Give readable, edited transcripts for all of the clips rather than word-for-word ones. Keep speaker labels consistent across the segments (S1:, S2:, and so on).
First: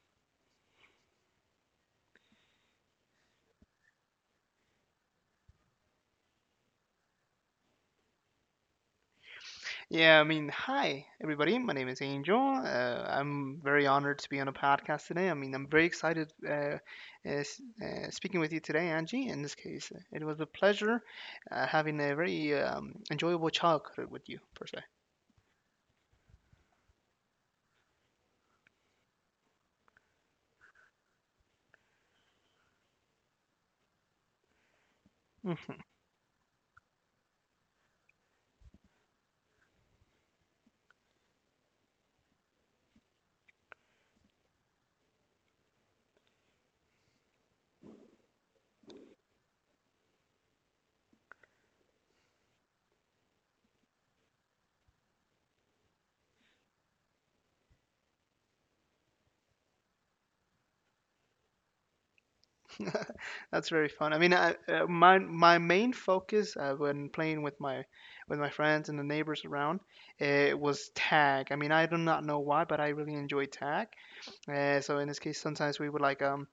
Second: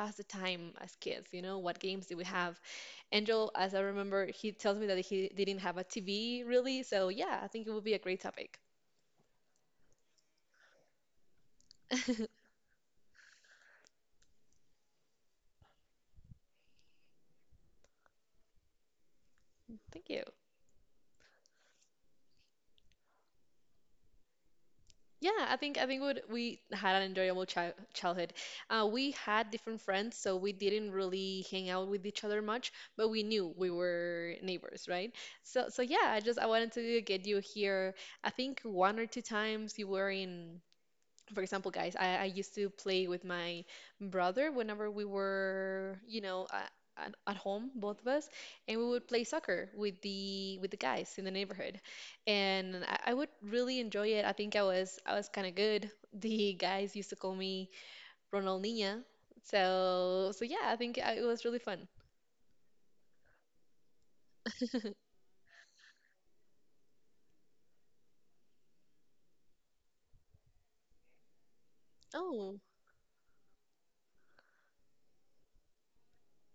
S1: pass the time as kids. You know, what games did we have? Angel, as I remember, he tells me that he didn't have a TV really, so yeah, I think it would be a great topic.
S2: Yeah, I mean, hi everybody. My name is Angel. I'm very honored to be on a podcast today. I mean, I'm very excited speaking with you today, Angie. In this case,
S1: Thank you.
S2: it was a pleasure having a very enjoyable childhood with you, per se.
S1: Yeah, I think what we had an enjoyable childhood. We had different friends, so we didn't really hang out with each other much, but we knew we were neighbors, right? So
S2: Mhm.
S1: so yeah, I just I wanted to get you here. I think one or two times you were in, for example, guys, I used to play with my brother whenever we were, you know, at home, both of us, and we would play soccer with the guys in the neighborhood, and I would really enjoy it. I think I was kind of good. The guys used to call me Ronaldinha, so yeah, I think it was really fun.
S2: That's very fun. I mean, my main focus when playing with my friends and the neighbors around was tag. I mean, I do not know
S1: Oh,
S2: why, but I really enjoy tag. So in this case, sometimes we would like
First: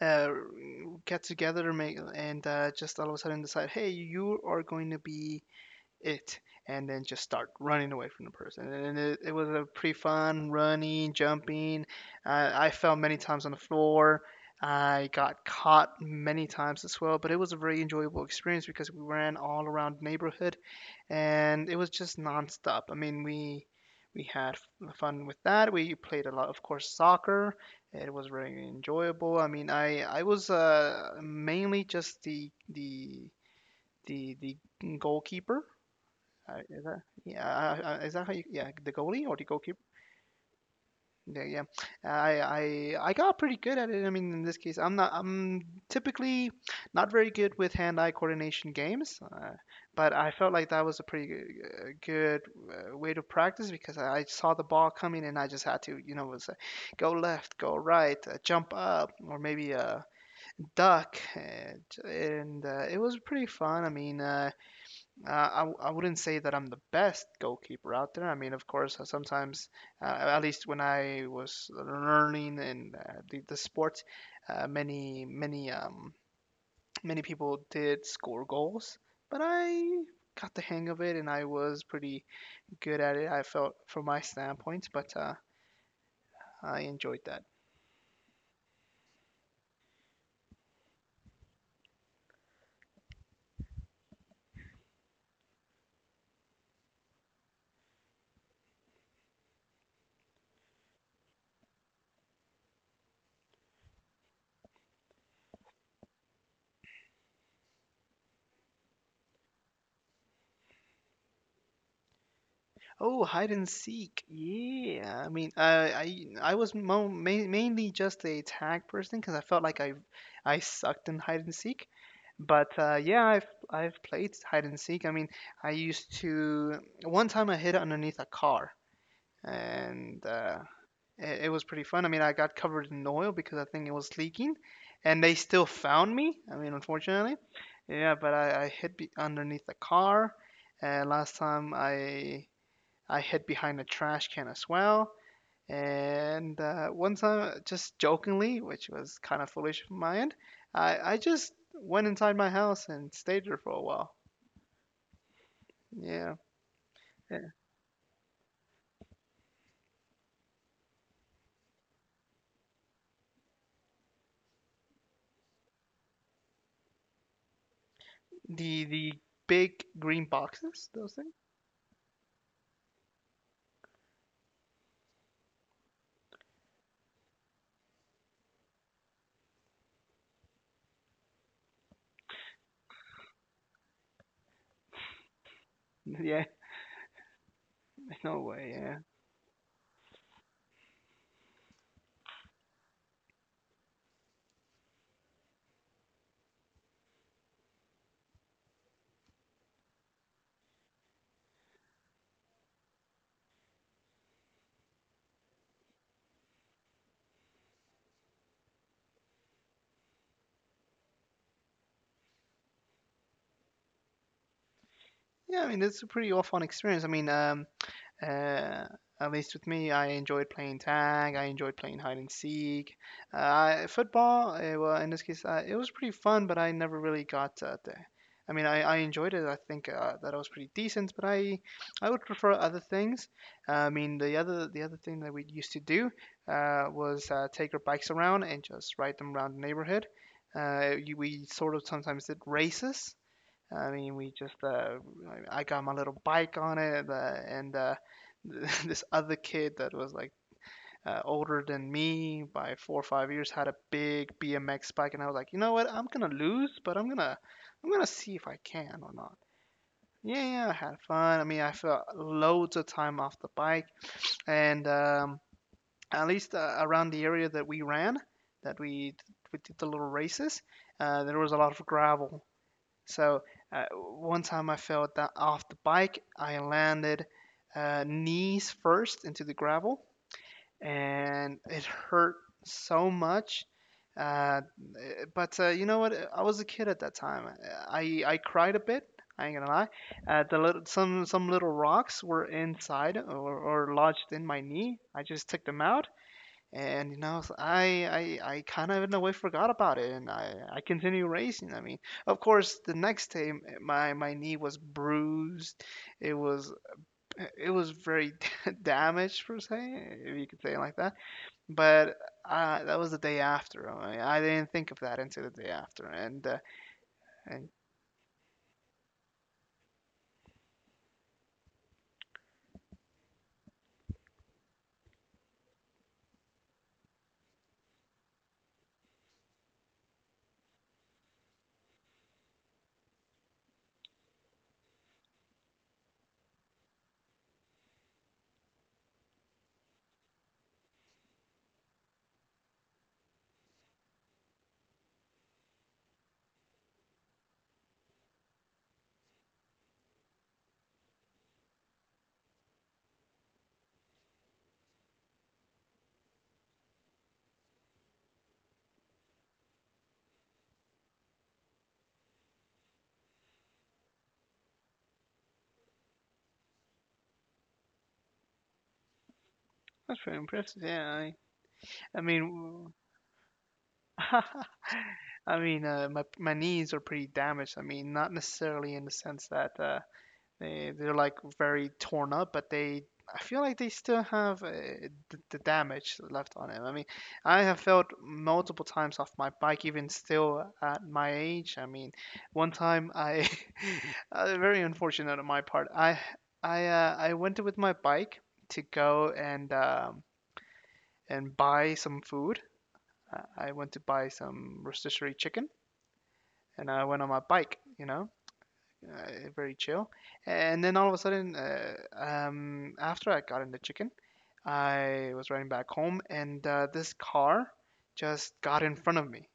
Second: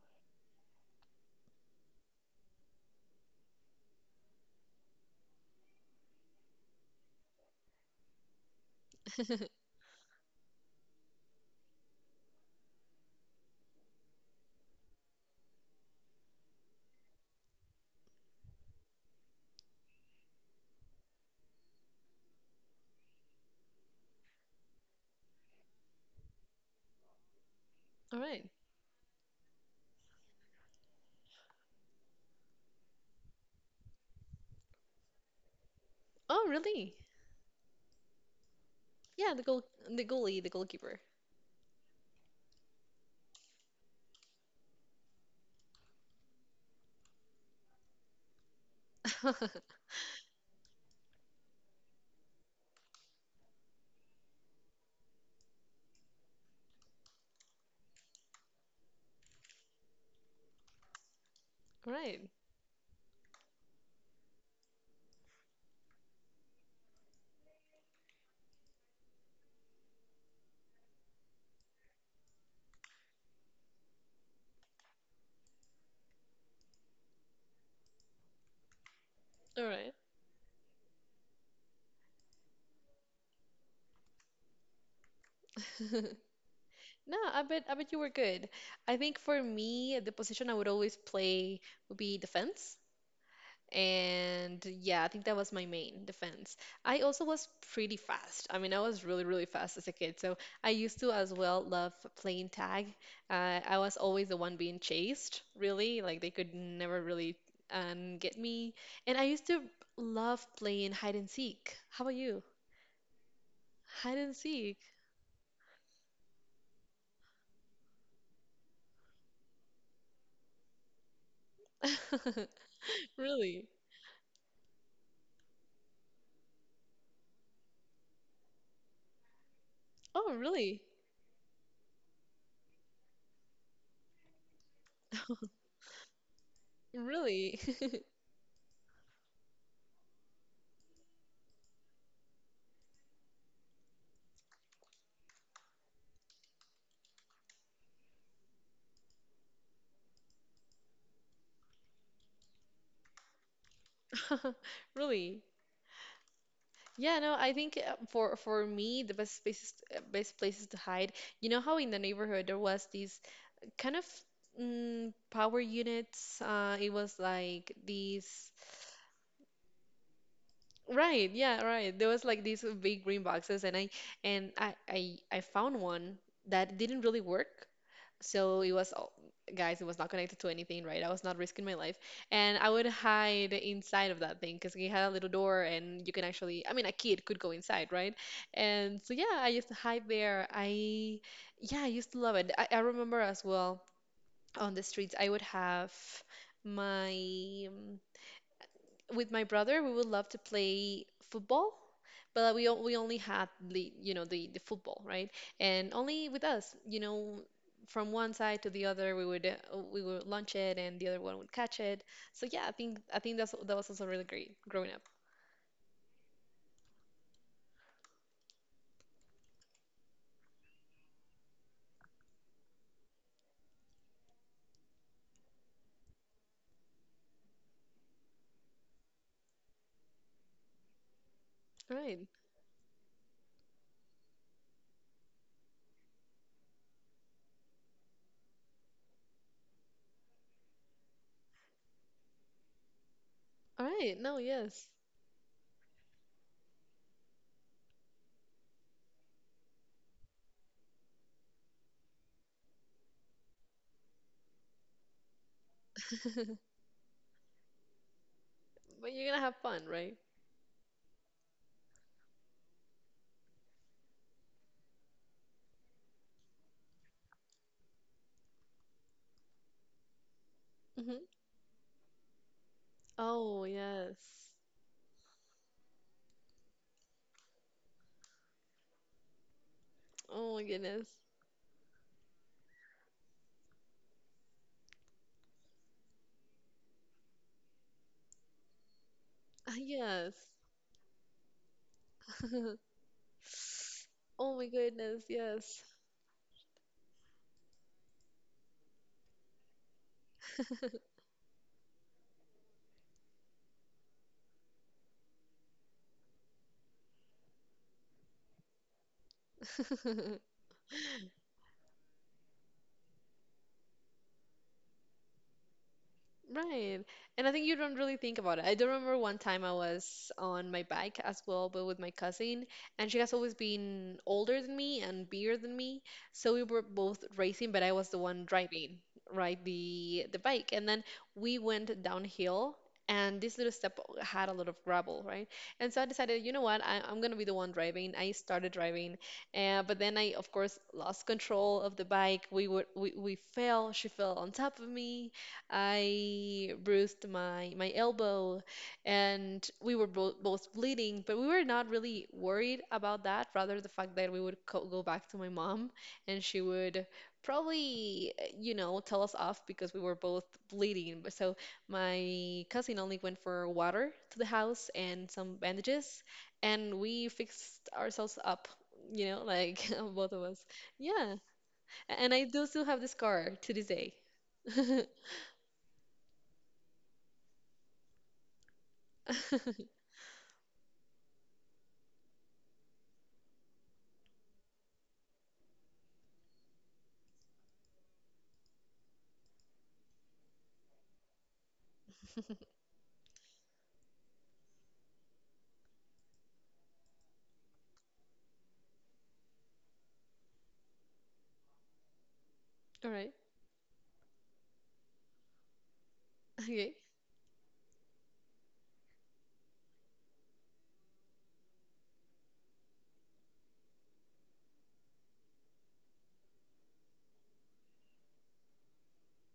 S2: uh, get together make, and just all of a sudden decide, hey, you are going to be it, and then just start running away from the person. And it was a pretty fun running jumping. I fell many times on the floor. I got caught many times as well, but it was a very enjoyable experience because we ran all around the neighborhood, and it was just nonstop. I mean, we had fun with that. We played a lot of course soccer. It
S1: all
S2: was
S1: right.
S2: very enjoyable. I mean, I was mainly just the goalkeeper.
S1: Oh,
S2: Is
S1: really?
S2: that, yeah? Is that how you, yeah, the goalie
S1: Yeah,
S2: or
S1: the
S2: the
S1: goal,
S2: goalkeeper?
S1: the goalie, the goalkeeper.
S2: Yeah, yeah. I got pretty good at it. I mean, in this case, I'm not. I'm typically not very good with hand-eye coordination games,
S1: All
S2: but I felt like that was a pretty good way to practice because I saw the ball coming and I just had to, you know, was go left, go right, jump up, or maybe duck, and,
S1: right,
S2: and uh, it was pretty fun. I mean, I I wouldn't say that I'm the best goalkeeper out there. I mean, of course, sometimes, at least when I was learning in the sport, many many people did score goals, but
S1: all right.
S2: I got the hang of it and I was pretty good at it. I felt from my standpoint, but I
S1: No,
S2: enjoyed that.
S1: I bet you were good. I think for me, the position I would always play would be defense. And yeah, I think that was my main defense. I also was pretty fast. I mean, I was really, really fast as a kid. So I used to as well love playing tag. I was always the one being chased, really. Like they could never really get me. And I used to love playing hide and seek. How about you?
S2: Oh, hide and
S1: Hide
S2: seek.
S1: and seek.
S2: Yeah. I mean, I was mo ma mainly just a tag person because I felt like I sucked in hide and seek. But yeah, I've
S1: Really?
S2: I've played hide and seek. I mean, I used to, one time I hid underneath a car, and
S1: Oh,
S2: uh,
S1: really?
S2: it, it was pretty fun. I mean, I got covered in oil because I think it was leaking, and they still found me. I mean, unfortunately,
S1: Really?
S2: yeah. But I hid be underneath the car, and last time I hid behind a trash can as well. And one time, just jokingly, which was kind of foolish of my end, I just went inside my house and stayed there for a while.
S1: Really?
S2: Yeah.
S1: Yeah, no,
S2: Yeah.
S1: I think for me the best spaces best places to hide. You know how in the neighborhood there was these kind of power units. It was like these.
S2: The big green boxes, those things.
S1: Right, yeah, right. There was like these big green boxes, and I found one that didn't really work. So it was, all- Guys, it was not connected to anything, right? I was not risking my life. And I would hide inside of that thing because it had a little door and you can
S2: Yeah,
S1: actually, I mean, a kid could go inside, right?
S2: no way. Yeah.
S1: And so, yeah, I used to hide there. Yeah, I used to love it. I remember as well on the streets, I would have my, with my brother, we would love to play football, but we only had the, you know, the football, right? And only with us, you know, from one side to the other, we would launch it, and the other one would catch it. So yeah, I think that was also really great growing up.
S2: Yeah, I mean, it's a pretty awful experience. I mean, Uh, at least with me, I enjoyed playing tag. I enjoyed playing hide and seek. Football, well, in this case, it was pretty fun, but I never really got there. I mean, I enjoyed it. I think that I was pretty decent, but I
S1: All
S2: I
S1: right,
S2: would prefer other things. I mean, the other thing that we used to do was take our bikes around and just ride them around the neighborhood. We sort of sometimes did races.
S1: all
S2: I mean,
S1: right,
S2: we
S1: no,
S2: just
S1: yes,
S2: I got my little bike on it, and this other kid that was like older than me by 4 or 5 years had a big BMX bike, and I was like, you know what? I'm gonna
S1: but
S2: lose, but I'm gonna see if I can or
S1: you're
S2: not.
S1: gonna have fun, right?
S2: Yeah, yeah, I had fun. I mean, I felt loads of time off the bike, and at least around the area that we ran, that we did the little races.
S1: Hmm.
S2: There was a lot of gravel. So
S1: Oh
S2: one
S1: yes,
S2: time I fell off the bike. I landed knees first into the gravel,
S1: oh my goodness,
S2: and it hurt so much. Uh, eh, but You know what? I was a kid at that time. I cried a bit. I ain't gonna lie.
S1: yes,
S2: The little, some little rocks were inside, or lodged in
S1: oh
S2: my
S1: my
S2: knee. I
S1: goodness,
S2: just took
S1: yes.
S2: them out, and you know, I kind of in a way forgot about it, and I continue racing. I mean, of course, the next day my my knee was bruised. It was very damaged per se, if you could say it like that. But that was the day after. I mean, I didn't think of that until the day after, and
S1: Right. And I think
S2: and
S1: you don't really think about it. I do remember one time I was on my bike as well, but with my cousin, and she has always been older than me and bigger than me. So we were both racing, but I was the one driving, right, the bike. And then we went downhill, and this little step had a lot of gravel, right? And so I decided, you know what, I'm gonna be the one driving. I started driving, but then I, of course, lost control of the bike. We fell. She fell on top of me. I bruised my elbow, and we were bo both bleeding, but we were not really worried about that. Rather, the fact that we would co go back to my mom, and she would probably, you know, tell us off because we were both bleeding. But So my cousin only went for water to the house and some bandages, and we fixed ourselves up. You know, like
S2: that's
S1: both
S2: pretty
S1: of us.
S2: impressive. Yeah,
S1: Yeah.
S2: I
S1: And I do still
S2: mean.
S1: have the scar to this day.
S2: I mean, my my knees are pretty damaged. I mean, not necessarily in the sense that They they're like very torn up, but they I feel like they still have the damage left on it. I mean, I have felt multiple times off my bike, even still at my age. I mean, one time I very unfortunate on my part. I went with my bike to go and buy some food.
S1: All right.
S2: I went to buy some rotisserie chicken, and
S1: Okay.
S2: I went on my bike, you know, very chill. And then all of a sudden, after I got into chicken, I was riding back home, and this car just got in front of me.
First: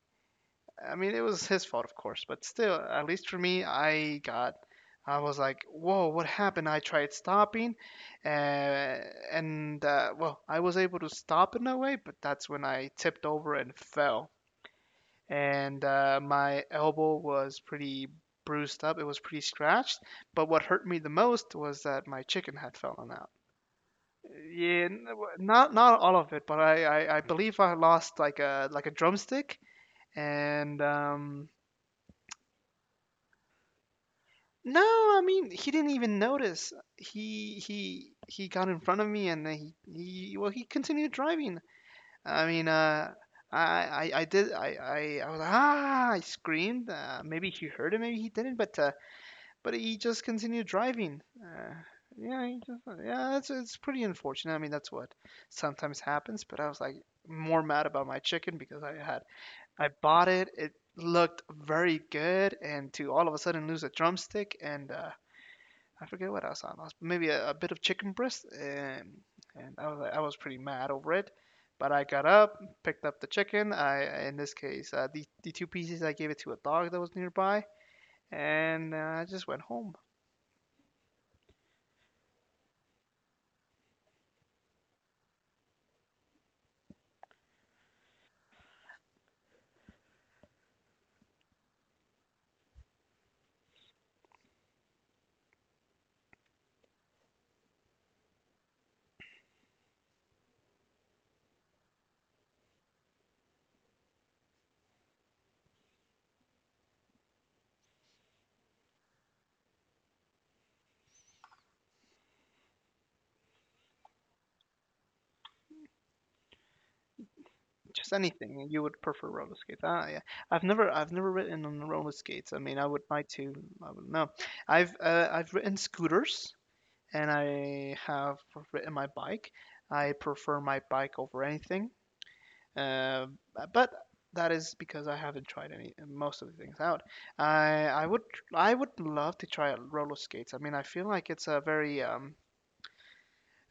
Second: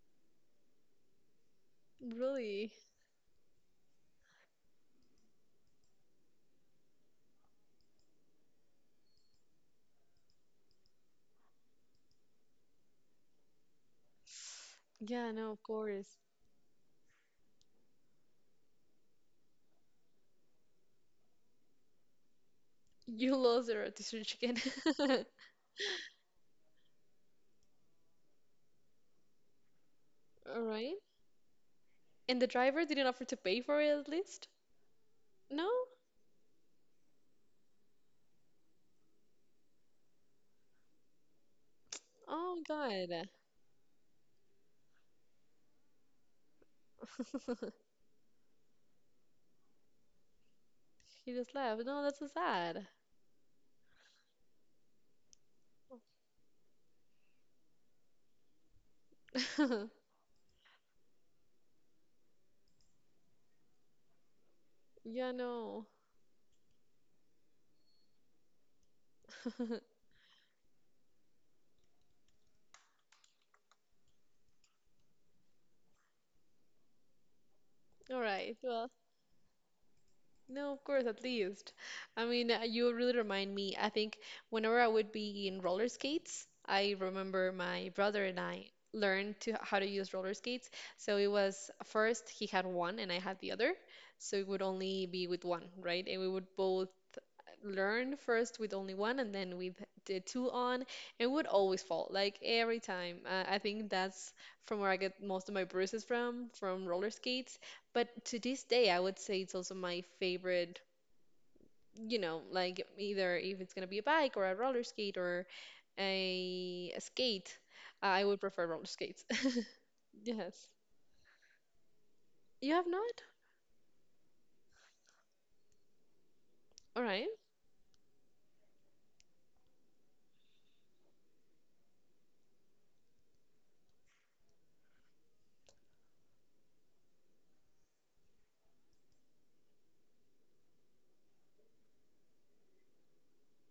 S2: I mean, it was his fault, of course, but
S1: Really?
S2: still, at least for me, I got. I was like, "Whoa, what happened?" I tried stopping, uh, and well, I was able to stop in a way, but that's when I tipped over and fell,
S1: Yeah, no, of
S2: and
S1: course.
S2: my elbow was pretty bruised up. It was pretty scratched. But what hurt me the most was that my chicken had fallen out.
S1: You lost the rotisserie chicken.
S2: Yeah, not not all of it, but I believe I lost like a drumstick.
S1: All
S2: And
S1: right. And the driver didn't offer to pay for it at least?
S2: no, I mean
S1: No?
S2: he didn't even notice. He got in front of me, and then he continued driving. I
S1: Oh,
S2: mean
S1: God.
S2: I did I was ah, I screamed. Maybe he heard it, maybe he didn't, but he just continued driving.
S1: He just left. No, that's so sad.
S2: Yeah, it's pretty unfortunate. I mean, that's what sometimes happens. But I was like more mad about my chicken because I bought it. It looked very good, and to all of a sudden lose a drumstick, and
S1: Yeah, no.
S2: I forget what else I lost. Maybe a bit of chicken breast, and I was like, I was pretty mad over it. But I got up, picked up the chicken. I in this case the two pieces I gave it to a dog that was nearby,
S1: All right. Well,
S2: and I just went home.
S1: no, of course, at least. I mean, you really remind me. I think whenever I would be in roller skates, I remember my brother and I learned to how to use roller skates. So it was first he had one and I had the other. So it would only be with one, right? And we would both learn first with only one and then with the two on and would always fall like every time. I think that's from where I get most of my bruises from roller skates, but to this day I would say it's also my favorite, you know, like either if it's going to be a bike or a roller skate or a skate,
S2: Just
S1: I would
S2: anything.
S1: prefer
S2: You
S1: roller
S2: would
S1: skates.
S2: prefer roller skates. Ah, yeah.
S1: Yes,
S2: I've never ridden on roller skates. I
S1: you
S2: mean, I
S1: have
S2: would
S1: not.
S2: like to. I would know. I've ridden scooters,
S1: All right.
S2: and I have ridden my bike. I prefer my bike over anything. Uh, but that is because I haven't tried any most of the things out. I, I would, I would love to try out roller skates. I mean, I feel like it's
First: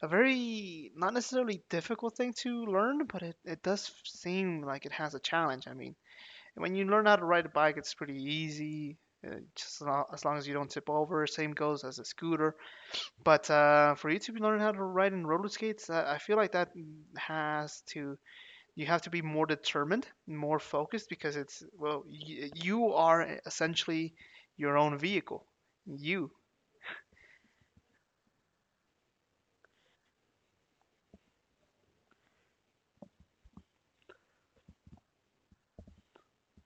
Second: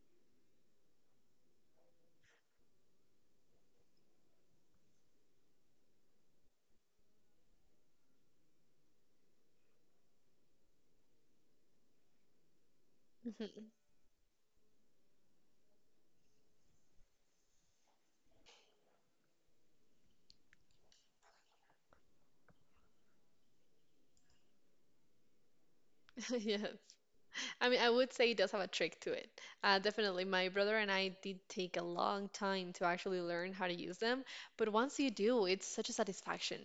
S2: a very not necessarily difficult thing to learn, but it does seem like it has a challenge. I mean. When you learn how to ride a bike, it's pretty easy. Just as long as you don't tip over, same goes as a scooter. But for you to learn how to ride in roller skates, I feel like that has to you have to be more determined, more focused, because it's well, you are essentially your own vehicle. You,
S1: Yes. I mean, I would say it does have a trick to it. Definitely, my brother and I did take a long time to actually learn how to use them, but once you do, it's such a satisfaction,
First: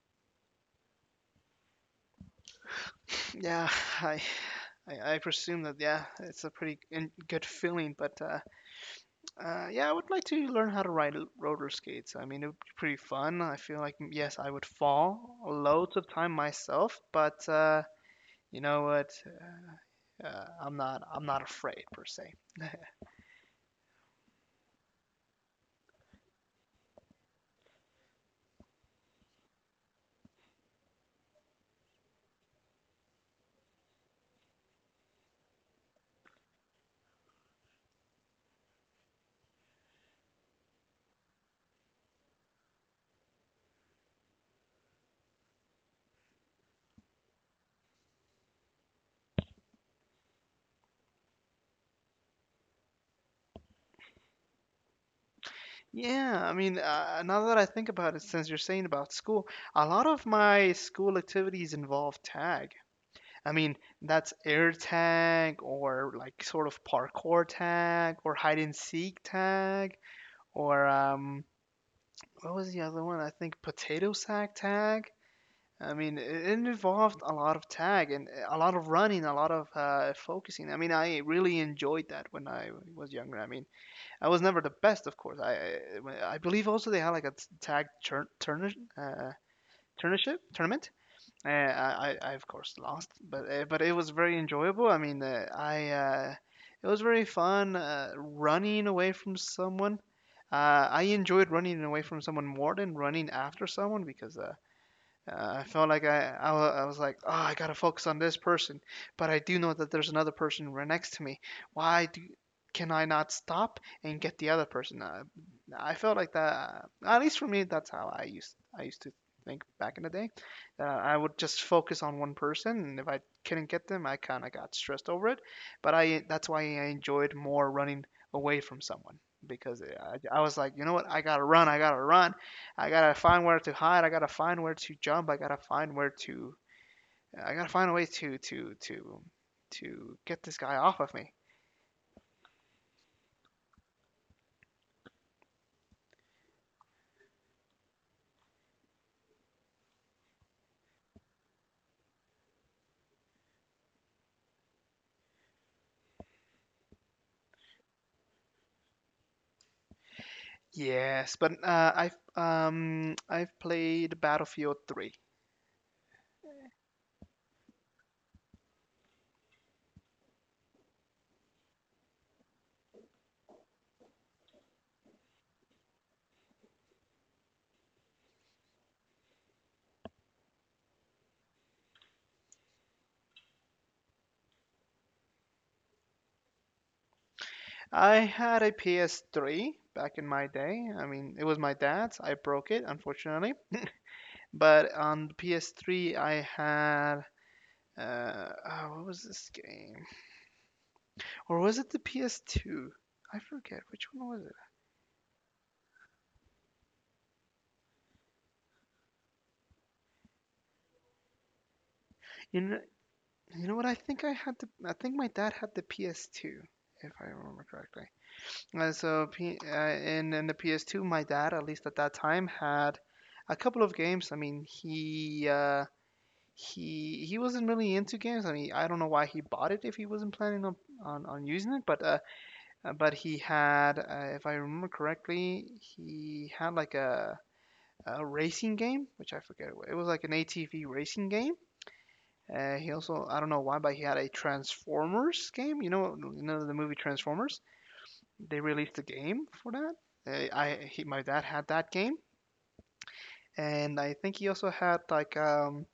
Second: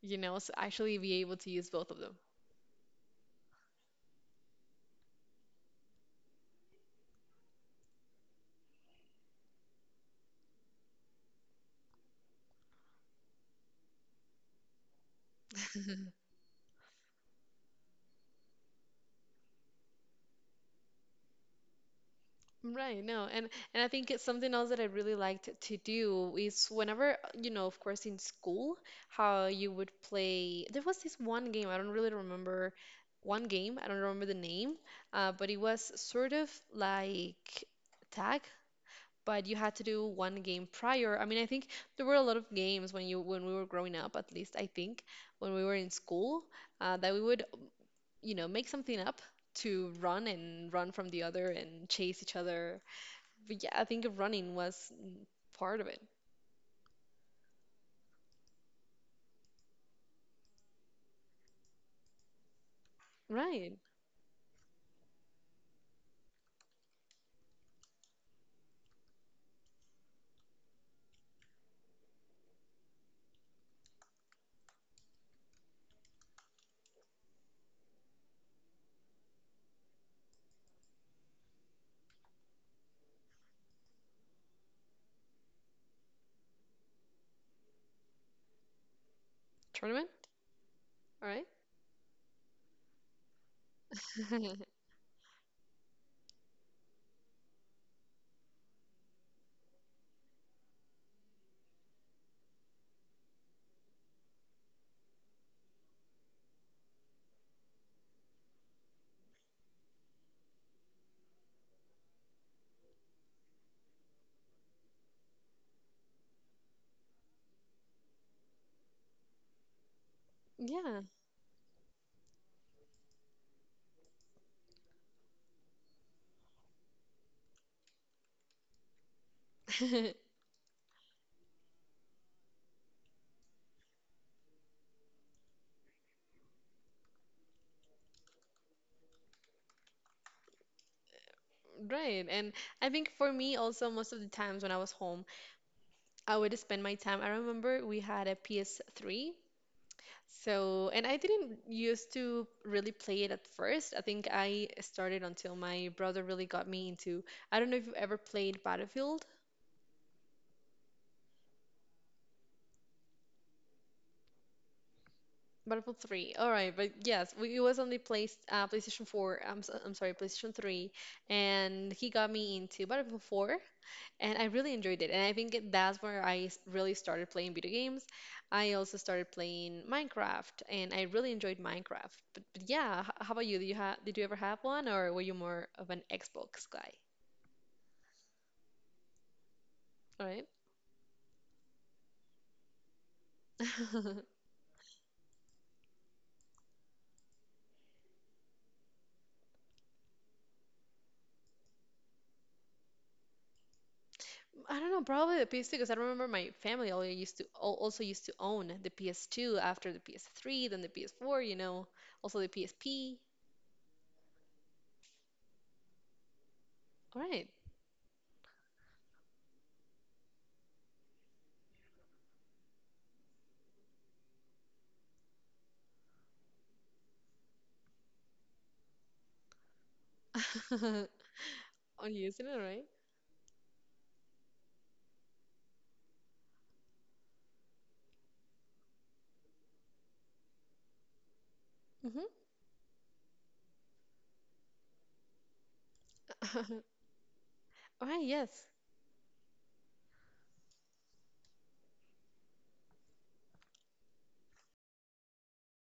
S1: you know, so actually be able to use both of them.
S2: yeah. I, I presume that yeah, it's a pretty good feeling, but yeah, I would like to learn how to ride roller skates. I mean, it would be pretty fun. I feel like, mm, yes, I would fall loads of time myself, but you know what? I'm not afraid per se.
S1: Right, no, and I think it's something else that I really liked to do is whenever, you know, of course in school, how you would play. There was this one game, I don't remember the name, but it was sort of like tag, but you had to do one game prior. I mean, I think there were a lot of games when you when we were growing up, at least I think when we were in school, that we would, you know, make something up to run and run from the other and chase each other. But yeah, I think running was part of it.
S2: Yeah, I mean, now that I think about it, since you're saying about school, a lot of my school activities involve tag. I mean,
S1: Right.
S2: that's air tag or like sort of parkour tag or hide and seek tag, or what was the other one? I think potato sack tag. I mean, it involved a lot of tag and a lot of running, a lot of focusing. I mean, I really enjoyed that when I was younger. I mean, I was never the best, of course. I believe also they had like a tag uh,
S1: Tournament?
S2: tournament tournament.
S1: All right.
S2: uh, I, I of course lost, but it was very enjoyable. I mean, I it was very fun running away from someone. I enjoyed running away from someone more than running after someone because I felt like I was like, oh, I gotta focus on this person, but I do know that there's another person right next to me. Why do, can I not stop and get the other person? I felt like that. At least for me, that's how I used to think back in the day.
S1: Yeah.
S2: I would just focus on one person, and if I couldn't get them, I kind of got stressed over it. But I that's why I enjoyed more running away from someone because uh, I, I was like, you know what, I gotta run, I gotta find where to hide. I gotta find where to jump. I gotta find where to. I gotta find a way to get this guy off of me.
S1: Right. And I think for me also most of the times when I was home, I would spend my time. I remember we had a PS3. So, and I didn't used to really play it at first. I think I started until my brother really got me into. I don't know if you ever played Battlefield,
S2: Yes, but I've played Battlefield 3.
S1: Battlefield 3. All right, but yes, we, it was only placed PlayStation 4. I'm s- I'm sorry, PlayStation 3, and he got me into Battlefield 4. And I really enjoyed it. And that's where really started playing video games. I also started playing Minecraft, and I really enjoyed Minecraft. But yeah, how about you? Do you have, did you ever have one, or were you more of an Xbox guy?
S2: I had a PS3 back in
S1: All
S2: my
S1: right.
S2: day. I mean, it was my dad's. I broke it, unfortunately. But on the PS3, I had oh, what was this game? Or was it the PS2? I forget which one was it.
S1: I don't know, probably the PS2 because I remember my family all used to also used to own the PS2 after the PS3, then the PS4, you know, also the
S2: You know,
S1: PSP.
S2: You know what? I think I had the. I think my dad had the PS2, if
S1: All
S2: I
S1: right.
S2: remember correctly. In the PS2, my dad, at least at that time, had a couple of games. I mean, he he wasn't really into games. I mean, I don't know why he bought it if he wasn't planning on using it.
S1: Oh, you using it, right?
S2: But he had, if I remember correctly, he had like a racing game, which I forget. It was like an ATV racing game. He also, I don't know why, but he had a Transformers game. You know the
S1: Mm-hmm.
S2: movie Transformers.
S1: All right,
S2: They
S1: yes.
S2: released a game for that. My dad had that game, and I think he also had like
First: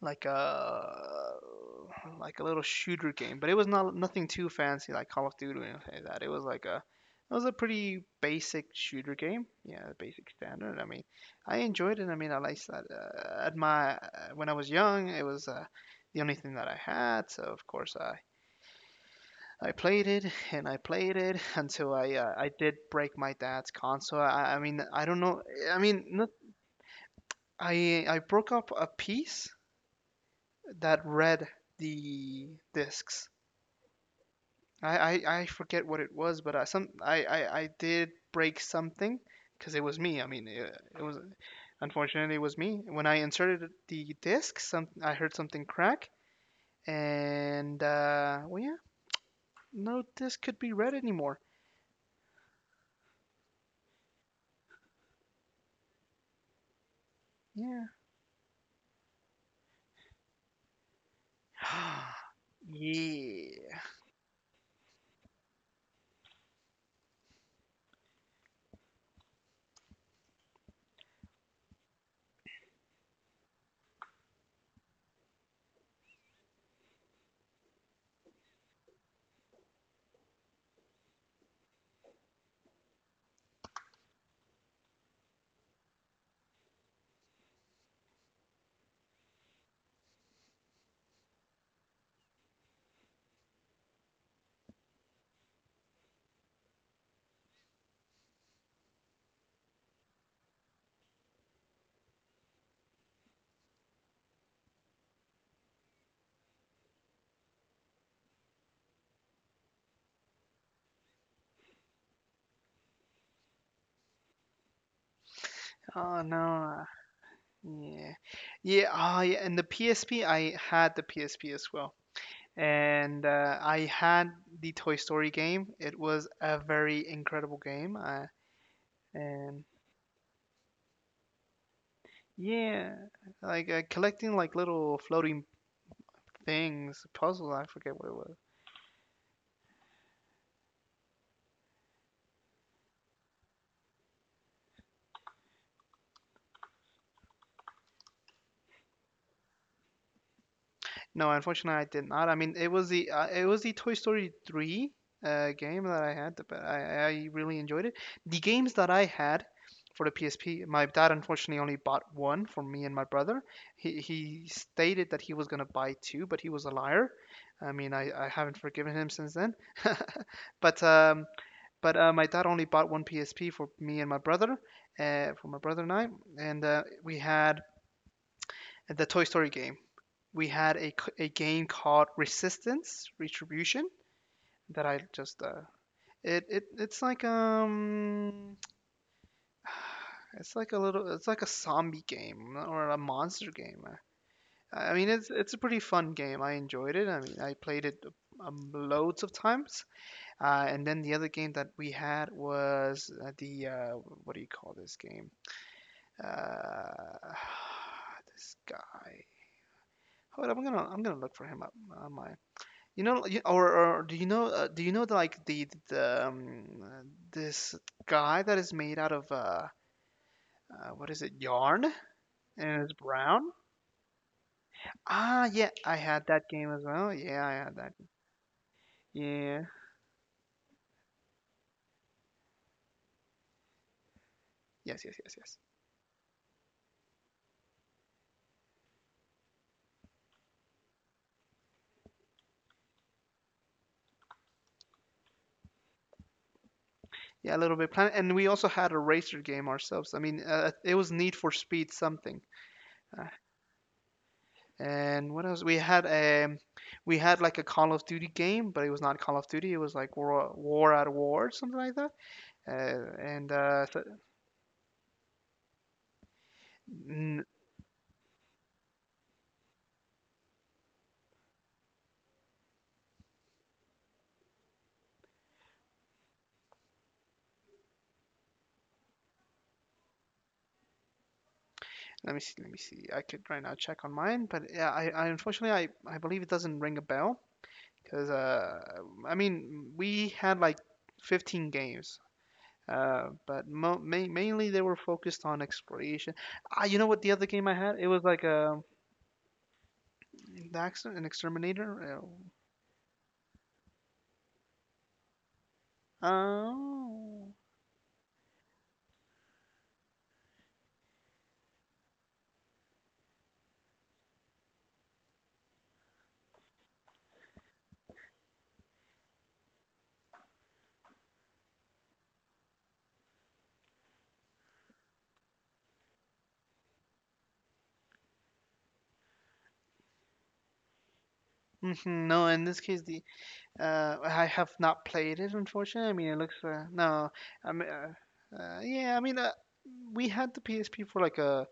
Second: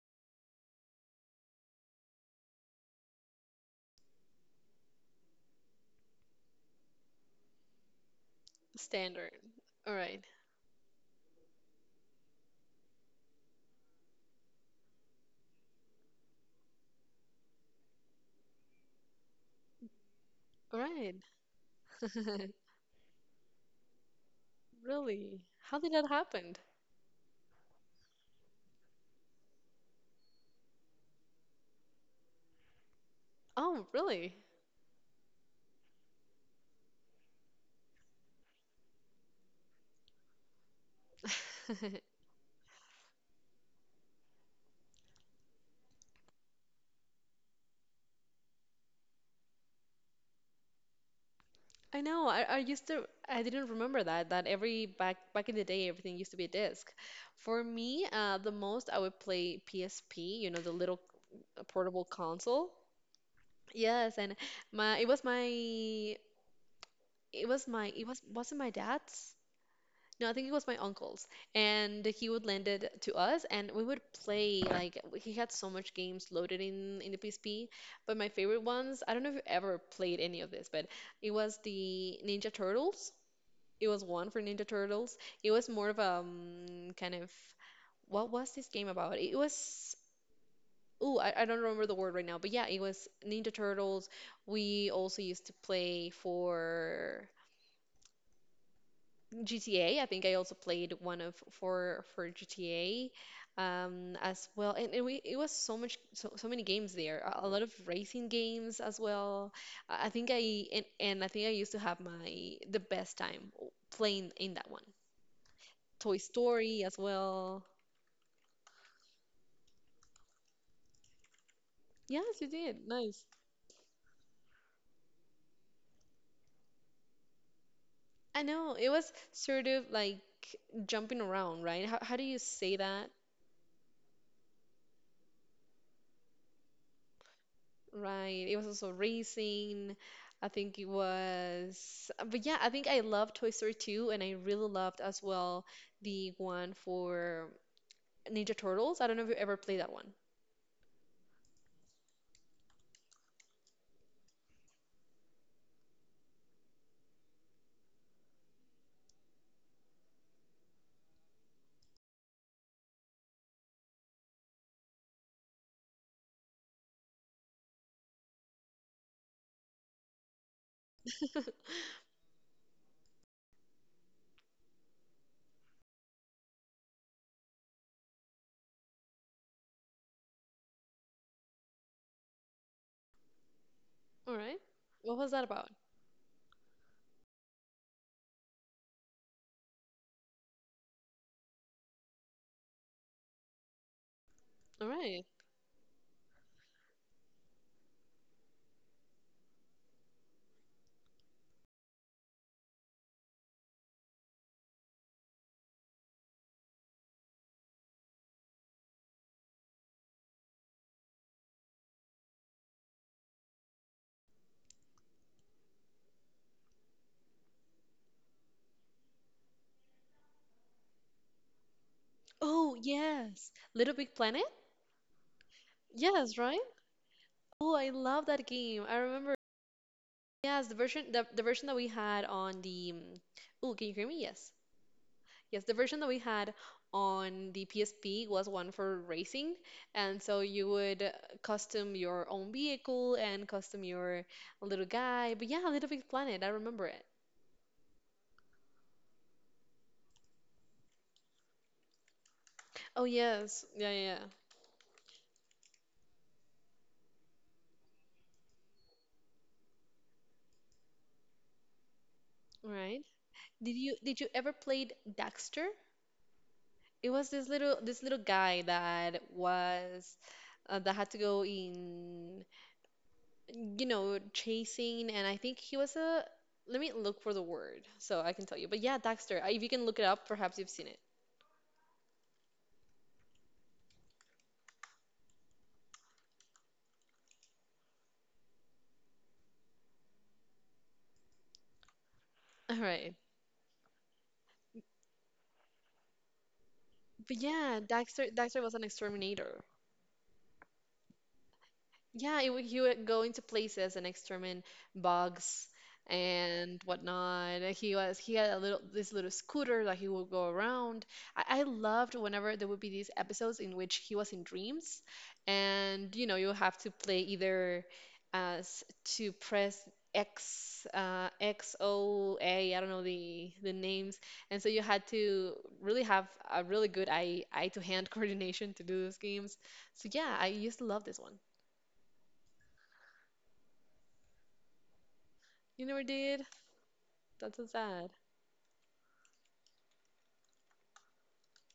S2: like a like a little shooter game, but it was not nothing too fancy like Call of Duty or anything like that. It was a pretty basic shooter
S1: Standard.
S2: game, yeah,
S1: All right.
S2: basic standard. I mean, I enjoyed it. I mean, I liked that. At my When I was young, it was the only thing that I had, so of course I played it and I
S1: Right.
S2: played it until I did break my dad's console. I don't
S1: Really?
S2: know. I
S1: How did
S2: mean,
S1: that
S2: not
S1: happen?
S2: I I broke up a piece that read the discs.
S1: Oh, really?
S2: I, I forget what it was, but I did break something because it was me. I mean, it was unfortunately it was me. When I inserted the disc, some I heard something crack, and well, yeah, no disc could be read anymore.
S1: I know. I used to, I didn't remember that that every back in the day everything used to be a disc. For
S2: Yeah.
S1: me, the most I would play PSP, you know, the little portable console.
S2: Yeah.
S1: Yes, and my it was my it was my it was wasn't my dad's. No, I think it was my uncle's, and he would lend it to us, and we would play. Like he had so much games loaded in the PSP, but my favorite ones. I don't know if you ever played any of this, but it was the Ninja Turtles. It was one for Ninja Turtles. It was more of a kind of what was this game about? It was. Ooh, I don't remember the word right now, but yeah, it was Ninja Turtles. We also used to play for GTA. I think I also played one of for GTA, as well, and we, it was so much, so, so many games there. A lot of racing games as well. I think I and I think I used to have my the best time playing in that one. Toy
S2: Oh no.
S1: Story as well.
S2: Yeah. Yeah. Oh yeah. And the PSP, I had the PSP as well.
S1: Yes, you did.
S2: And
S1: Nice.
S2: I had the Toy Story game. It was a very incredible game,
S1: I know it was
S2: and
S1: sort of like jumping around, right? How do you say
S2: yeah,
S1: that?
S2: like collecting like little floating things, puzzles. I forget what it was.
S1: Right. It was also racing. I think it was, but yeah, I think I loved Toy Story 2 and I really loved as well the one for Ninja Turtles. I don't know if you ever played that one.
S2: No, unfortunately, I did not. I mean, it was the Toy Story 3 game that I had, but I really enjoyed it. The games that I had for the PSP, my dad unfortunately only bought one for me and my brother. He stated that he was gonna buy two, but he was a liar. I mean, I haven't forgiven him since then. But um, but my dad only bought one PSP for me and my brother, for my brother and I, and we had the Toy Story game. We had a game called Resistance Retribution
S1: All right.
S2: that I
S1: What was that
S2: just
S1: about?
S2: it, it it's like a little it's like a zombie game or a monster game.
S1: All
S2: I mean
S1: right.
S2: it's a pretty fun game. I enjoyed it. I mean I played it loads of times. And then the other game that we had was the what do you call this game? Uh, this guy. Hold up, I'm gonna look for him up on my. You know, you- or Do you know? Do you know the, like the this guy that is made out of what is it, yarn,
S1: Oh,
S2: and it's brown?
S1: yes. Little Big Planet?
S2: Ah, yeah, I had
S1: Yes,
S2: that
S1: right?
S2: game as well. Yeah, I
S1: Oh,
S2: had
S1: I
S2: that.
S1: love that game. I remember.
S2: Yeah,
S1: Yes, the version the version that we had on the Oh, can you hear me? Yes.
S2: yes.
S1: Yes, the version that we had on the PSP was one for racing, and so you would custom your own vehicle and custom your little guy. But yeah, Little Big Planet, I remember it.
S2: Yeah, a little bit planet, and we also had a racer game ourselves. I mean, it was Need for Speed something.
S1: Oh
S2: Uh,
S1: yes, yeah, yeah.
S2: and What else? We had like a Call of Duty game, but it was not Call of Duty. It was like War at War, something like that.
S1: Yeah. Right.
S2: Uh, and
S1: Did
S2: uh,
S1: you
S2: so
S1: did you ever played Daxter? It was
S2: N-
S1: this little guy that was that had to go in, you know, chasing, and I think he was a. Let me look for the word so I can tell you. But yeah, Daxter. I- If you can look it up, perhaps you've seen it.
S2: Let me see. Let me see. I could right now check on mine, but yeah, I unfortunately I believe it doesn't ring a bell because I mean we had like 15 games,
S1: All right.
S2: but mainly they were focused on exploration. Ah, you know what? The
S1: But
S2: other game I
S1: yeah,
S2: had it was
S1: Daxter
S2: like
S1: Daxter was
S2: a
S1: an exterminator.
S2: the accident an exterminator.
S1: Yeah, it, would- he would go into places and exterminate bugs and
S2: Oh.
S1: whatnot. He had a little this little scooter that he would go around. I loved whenever there would be these episodes in which he was in dreams, and you know you have to play either as to press X XOA don't know the names, and so you had to really have a really good eye to hand coordination to do those games. So yeah, I used to love this one.
S2: Mhm, No, in this case, the I have not played it,
S1: You never
S2: unfortunately. I mean, it
S1: did?
S2: looks no.
S1: That's so
S2: I mean,
S1: sad.
S2: yeah. I mean, we had the PSP for like a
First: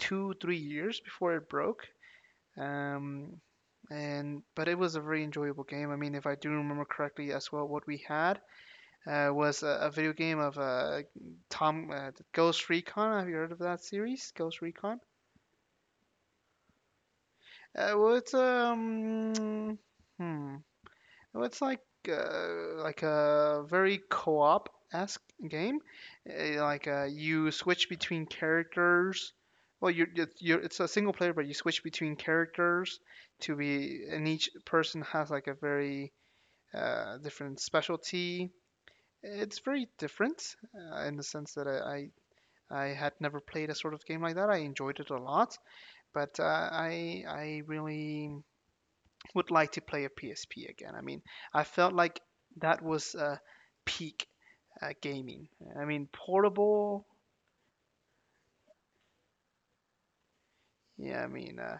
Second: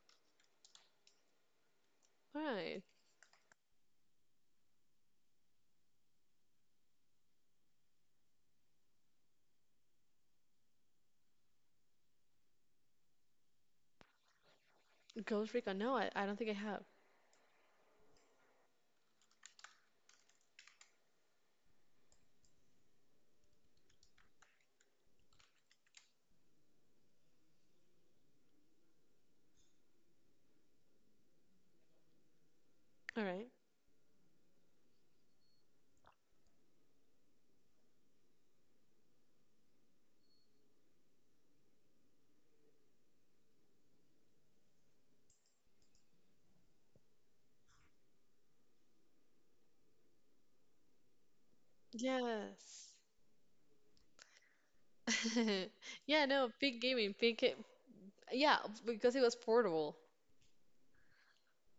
S2: 2, 3 years before it broke.
S1: All right.
S2: Um, and But it was a very enjoyable game. I mean, if I do remember correctly, as well, what we had was a video game of Tom Ghost Recon. Have you heard of that series, Ghost Recon?
S1: Ghost Recon. No, I don't think I have.
S2: Well, it's hmm. Well, it's like a very co-op-esque game. You switch between characters. Well, you it's a single player, but you switch between characters
S1: All right.
S2: to be, and each person has like a very different specialty. It's very different in the sense that I had never played a sort of game like that. I enjoyed it a lot, but I really would like to play a PSP again. I mean, I felt like that
S1: Yes.
S2: was peak gaming. I mean,
S1: Yeah, no, Peak
S2: portable.
S1: Gaming. Peak. Ga- Yeah, because it was portable.
S2: Yeah, I mean,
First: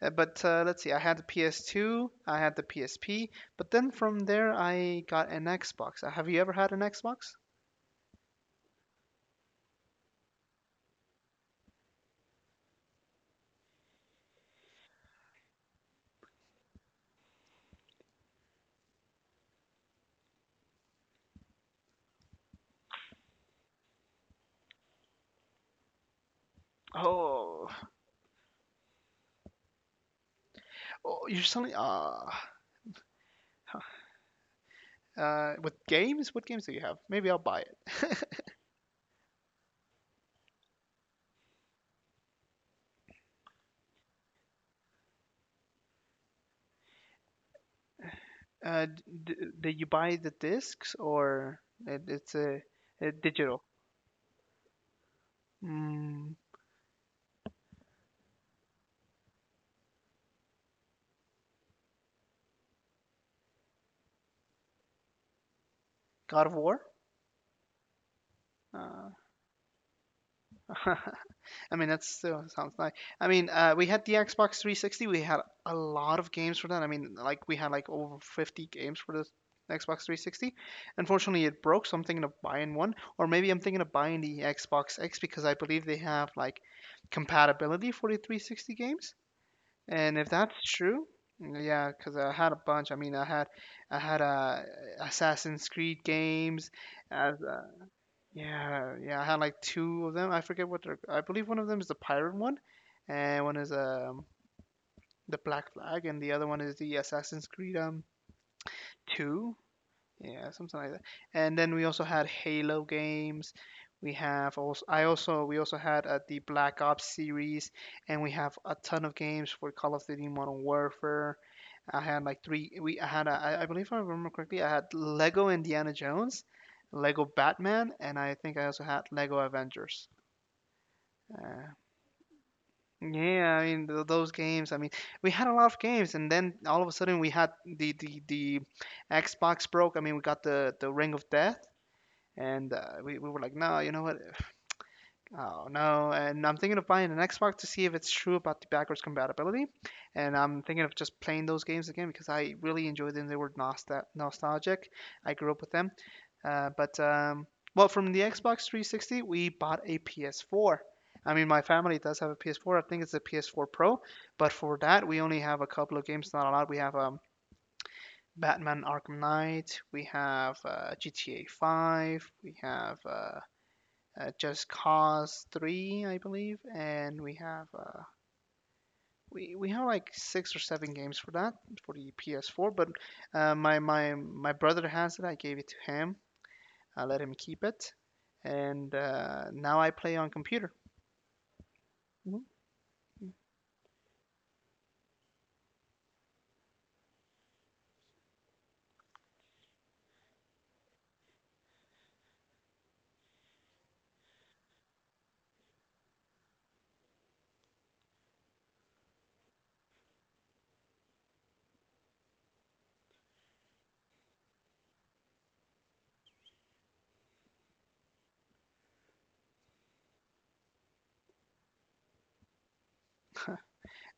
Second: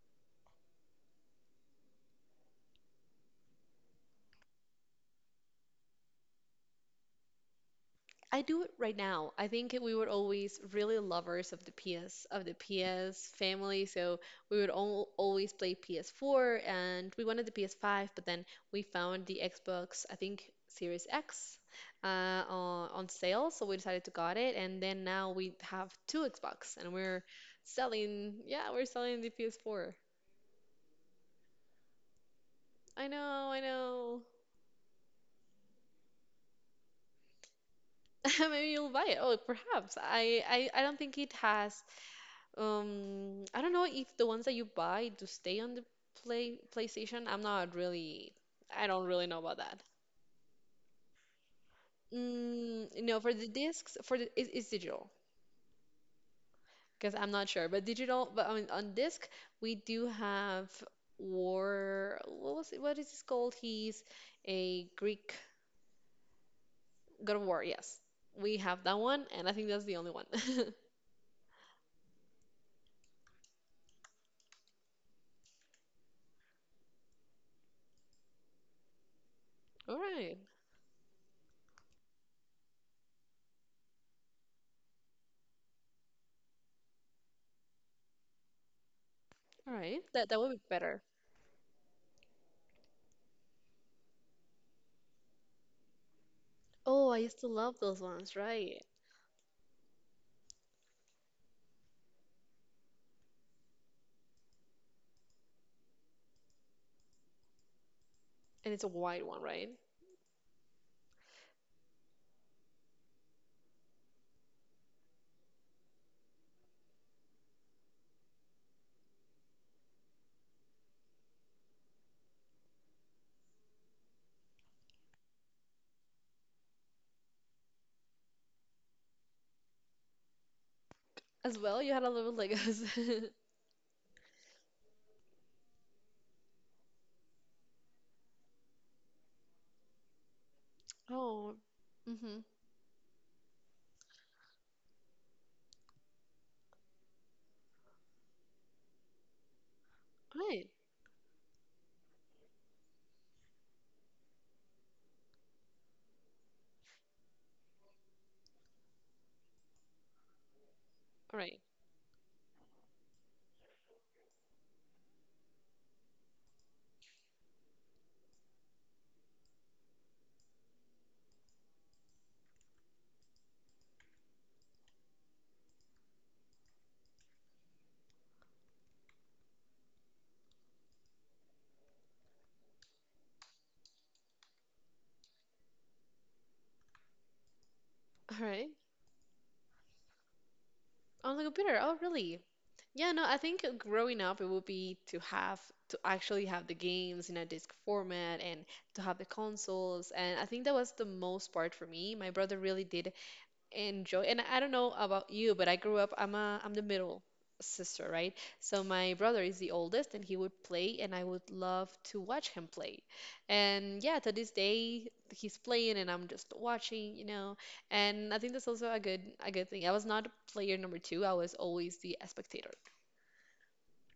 S2: but let's see. I had the PS2, I had the PSP, but then from there I got an Xbox. Have you ever had an Xbox?
S1: I do it right now. I think we were always really lovers of the PS of the PS family, so we would all, always play PS4 and we wanted the PS5, but then we found the Xbox, I think Series X, on sale, so we decided to got it, and then now we have two Xbox, and we're
S2: Oh,
S1: selling, yeah, we're selling the PS4.
S2: oh you're selling ah
S1: I know, I know.
S2: with games? What games do you have? Maybe I'll buy it.
S1: Maybe you'll buy it. Oh, perhaps. I, I don't think it has. I don't know if the ones that you buy do stay on the play PlayStation. I'm not really,
S2: Uh,
S1: I don't really
S2: D-
S1: know about
S2: did
S1: that.
S2: you buy the discs or it, it's a,
S1: Mm,
S2: a
S1: no, for the
S2: digital?
S1: discs, for the it, it's digital
S2: Mm,
S1: because I'm not sure, but digital, but on disc we do have War. What was it? What is this called? He's a Greek
S2: God of War?
S1: God of War. Yes, we have that
S2: Uh,
S1: one, and I think that's the only one.
S2: I mean, that still sounds nice. I mean, we had the Xbox 360. We had a lot of games for that. I mean, like we had like over 50 games for the
S1: All
S2: Xbox
S1: right,
S2: 360. Unfortunately, it broke, so I'm thinking of buying one, or maybe I'm thinking of buying the Xbox X because I believe they have like compatibility for the 360 games.
S1: all right,
S2: And if
S1: that that would
S2: that's
S1: be better.
S2: true, yeah, because I had a bunch. I mean, I had Assassin's Creed games,
S1: Oh, I
S2: as
S1: used to love those ones, right?
S2: yeah, yeah, I had like two of them. I forget what they're. I believe one of them is the pirate one, and one is the Black Flag, and the other one is the Assassin's Creed
S1: And it's a white one,
S2: two.
S1: right?
S2: Yeah, something like that. And then we also had Halo games. We have also. I also We also had the Black Ops series, and we have a ton of games for Call of Duty Modern Warfare. I had like three. We I had a, I believe if I remember correctly, I had Lego Indiana Jones, Lego Batman, and I think I also had Lego Avengers.
S1: As
S2: Uh,
S1: well, you had a lot of Legos.
S2: yeah, I mean those games. I mean, we had a lot of games, and then all of a sudden we had the Xbox broke. I mean, we got the Ring of Death,
S1: Oh, hmm.
S2: and we were like, no, you know what? Oh no! And I'm thinking of buying an Xbox to see if it's true about the backwards compatibility, and I'm
S1: Right.
S2: thinking of just playing those games again because I really enjoyed them. They were nostalgic. I grew up with them. But well, from the Xbox 360, we bought a PS4. I
S1: All
S2: mean, my
S1: right.
S2: family does have a PS4. I think it's a PS4 Pro. But for that, we only have a couple of games. Not a lot. We have Batman Arkham Knight. We have GTA 5. We have Just Cause 3, I believe, and we have like six or seven games for that for the PS4, but my brother has it. I gave it to him, I let him keep it,
S1: All right.
S2: and now I play on computer.
S1: On the computer. Oh,
S2: Mhm.
S1: really? Yeah, no, I think growing up it would be to have to actually have the games in a disc format and to have the consoles. And I think that was the most part for me. My brother really did enjoy, and I don't know about you, but I grew up, I'm a I'm the middle sister, right? So my brother is the oldest and he would play and I would love to watch him play. And yeah, to this day he's playing and I'm just watching, you know. And I think that's also a good thing. I was not player number two, I was always the spectator.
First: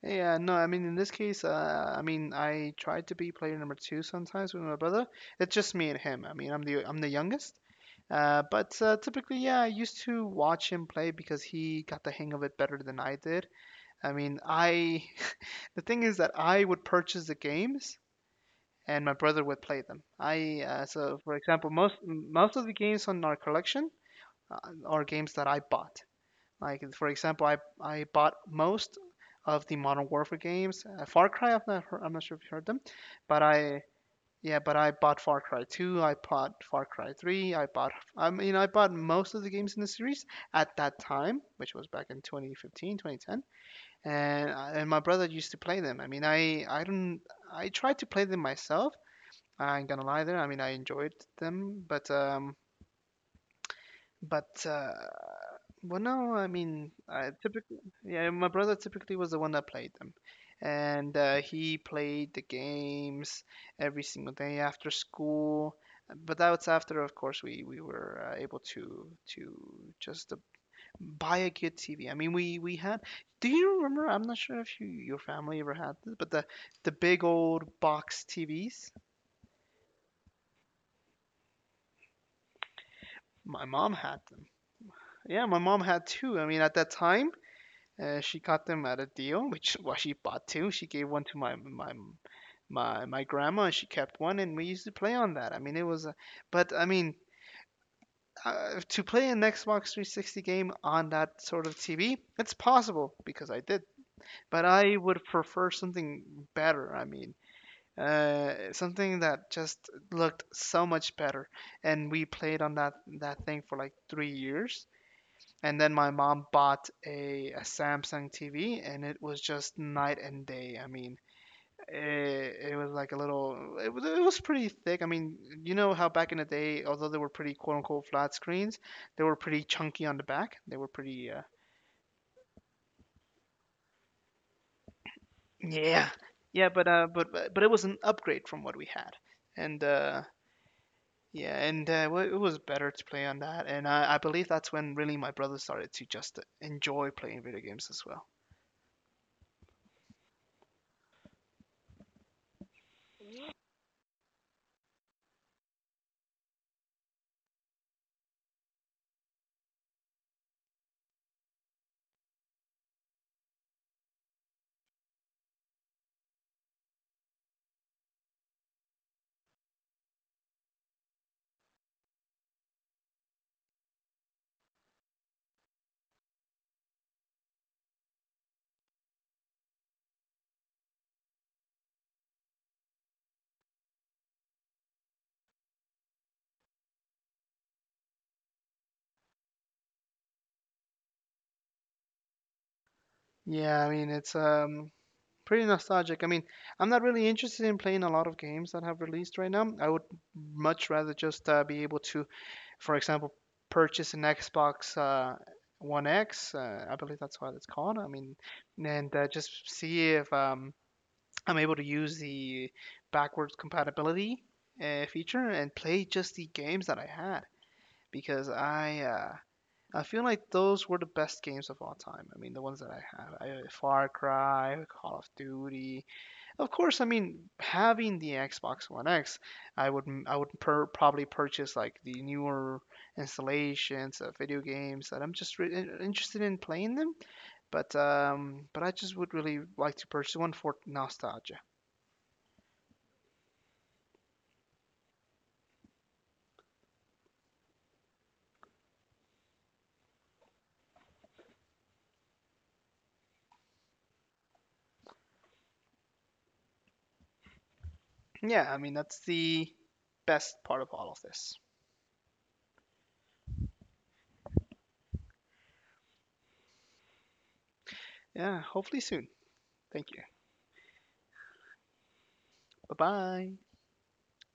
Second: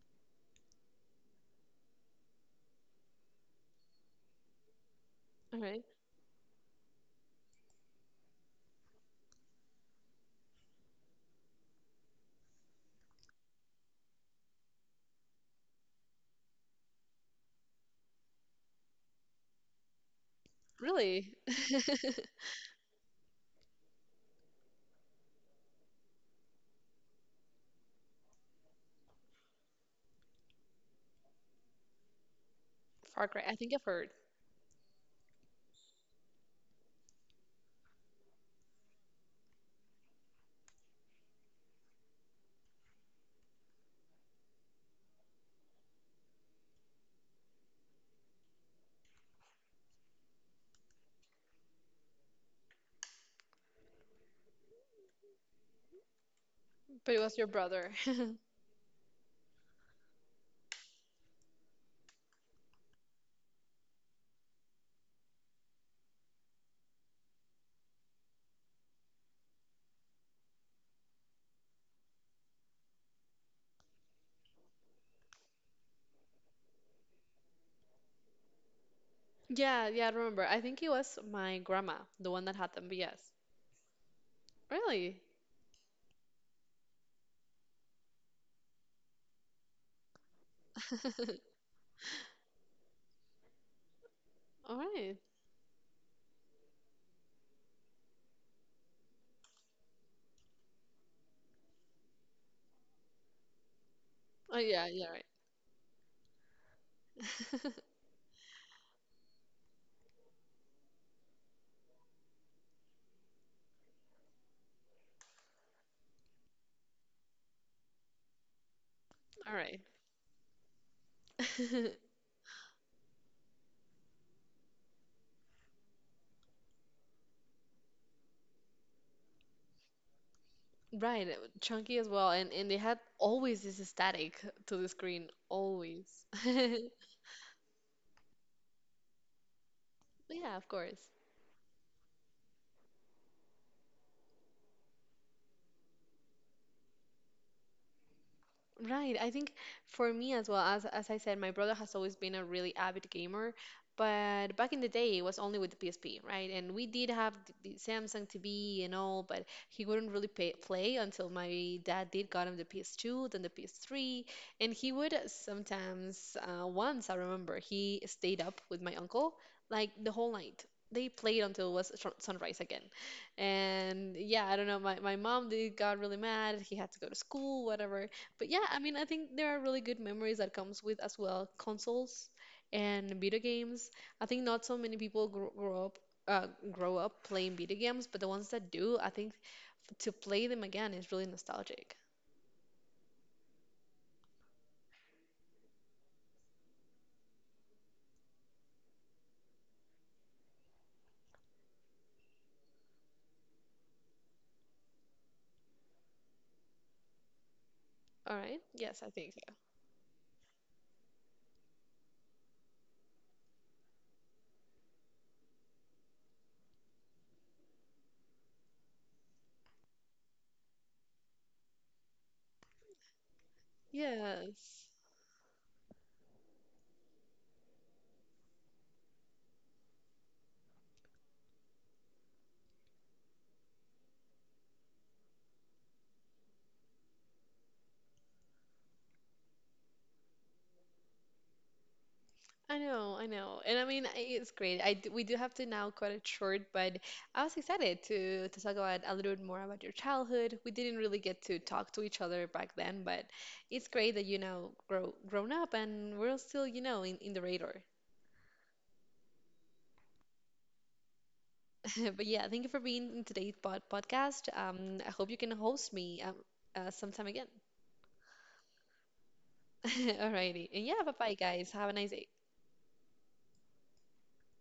S2: Yeah, no, I mean in this case, I mean I tried to be player number two sometimes with my brother. It's
S1: All
S2: just
S1: right.
S2: me and him. I mean I'm the youngest, but typically, yeah, I used to watch him play because he got the hang of it better than I did. I mean I, the thing is that I would purchase the games and my brother would play them. I So
S1: Really.
S2: for example, most of the games on our collection uh, are games that I bought. Like for example, I bought most of the Modern Warfare games. Far Cry, I've not heard, I'm not sure if you heard them,
S1: Far
S2: but
S1: cry, I think
S2: I
S1: I've heard.
S2: yeah, but I bought Far Cry 2, I bought Far Cry 3, I mean I bought most of the games in the series at that time, which was back in 2015, 2010. And my brother used to play them. I mean, I don't I tried to play them myself. I ain't gonna lie there. I mean, I enjoyed them, but well, no, I mean,
S1: But it was your brother.
S2: yeah, my brother typically was the one that played them. And he played the games every single day after school. But that was after, of course, we were able to to just buy a good TV. I mean, we had, do you remember? I'm not sure if you, your family ever had this, but the big old box TVs,
S1: Yeah, yeah, I remember. I think it was my grandma the one that had them, but yes.
S2: my mom had them.
S1: Really.
S2: Yeah, my mom had two. I mean, at that time, she got them at a deal, which well, she bought two. She gave one to my grandma, and she kept one, and we
S1: All
S2: used to play
S1: right.
S2: on that. I mean, it was, a, but I mean, to play an Xbox 360 game on that sort of TV, it's possible because I did.
S1: Oh
S2: But
S1: yeah,
S2: I
S1: yeah,
S2: would prefer something better. I mean,
S1: right.
S2: something that just looked so much better. And we played on that thing for like 3 years. And then my mom bought a Samsung TV, and it was
S1: All
S2: just
S1: right.
S2: night and day. I mean, it was like a little, it was pretty thick. I mean, you know how back in the day, although they were pretty quote unquote flat screens, they were pretty chunky on the back. They were
S1: Right,
S2: pretty,
S1: chunky as well, and they had always this static to the screen,
S2: yeah,
S1: always.
S2: yeah, but it was an upgrade from what we had, and
S1: Yeah, of course.
S2: yeah, it was better to play on that. And I believe that's when really my brother started to just enjoy playing video games as well.
S1: Right. I think for me as well, as I said, my brother has always been a really avid gamer, but back in the day it was only with the PSP, right? And we did have th- the Samsung TV and all, but he wouldn't really pay, play until my dad did got him the PS2, then the PS3, and he would sometimes once I remember he stayed up with my uncle like the whole night. They played until it was sun- sunrise again. And yeah, I don't know. My mom did got really mad. He had to go to school, whatever. But yeah, I mean, I think there are really good memories that comes with as well consoles and video games. I think not so many people grow, grow up playing video games, but the ones that do, I think to play them again is really nostalgic.
S2: Yeah, I mean it's pretty nostalgic. I mean, I'm not really interested in playing a lot of games that have released right now. I would much rather just be able to, for example, purchase an Xbox One X. I believe that's what it's called. I mean,
S1: All right? Yes, I
S2: and
S1: think
S2: just
S1: so.
S2: see if I'm able to use the backwards compatibility feature and play just the games that I had because I. I feel like those were the best games of all time. I mean, the ones that I had. Far Cry,
S1: Yes.
S2: Call of Duty, of course. I mean having the Xbox One X, probably purchase like the newer installations of video games that I'm just interested in playing them. But I just would really like to purchase one for nostalgia.
S1: I know, I know. And I mean, I- it's great. I d we do have to now cut it short, but I was excited to talk about a little bit more about your childhood. We didn't really get to talk to each other back then, but it's great that you now grow grown up and we're still, you know, in the radar.
S2: Yeah, I mean that's the best part of all of this.
S1: But yeah, thank you for being in today's pod podcast. I hope you can host me sometime again.
S2: Yeah, hopefully soon. Thank you.
S1: Alrighty. And yeah, bye bye guys. Have a nice day.
S2: Bye bye.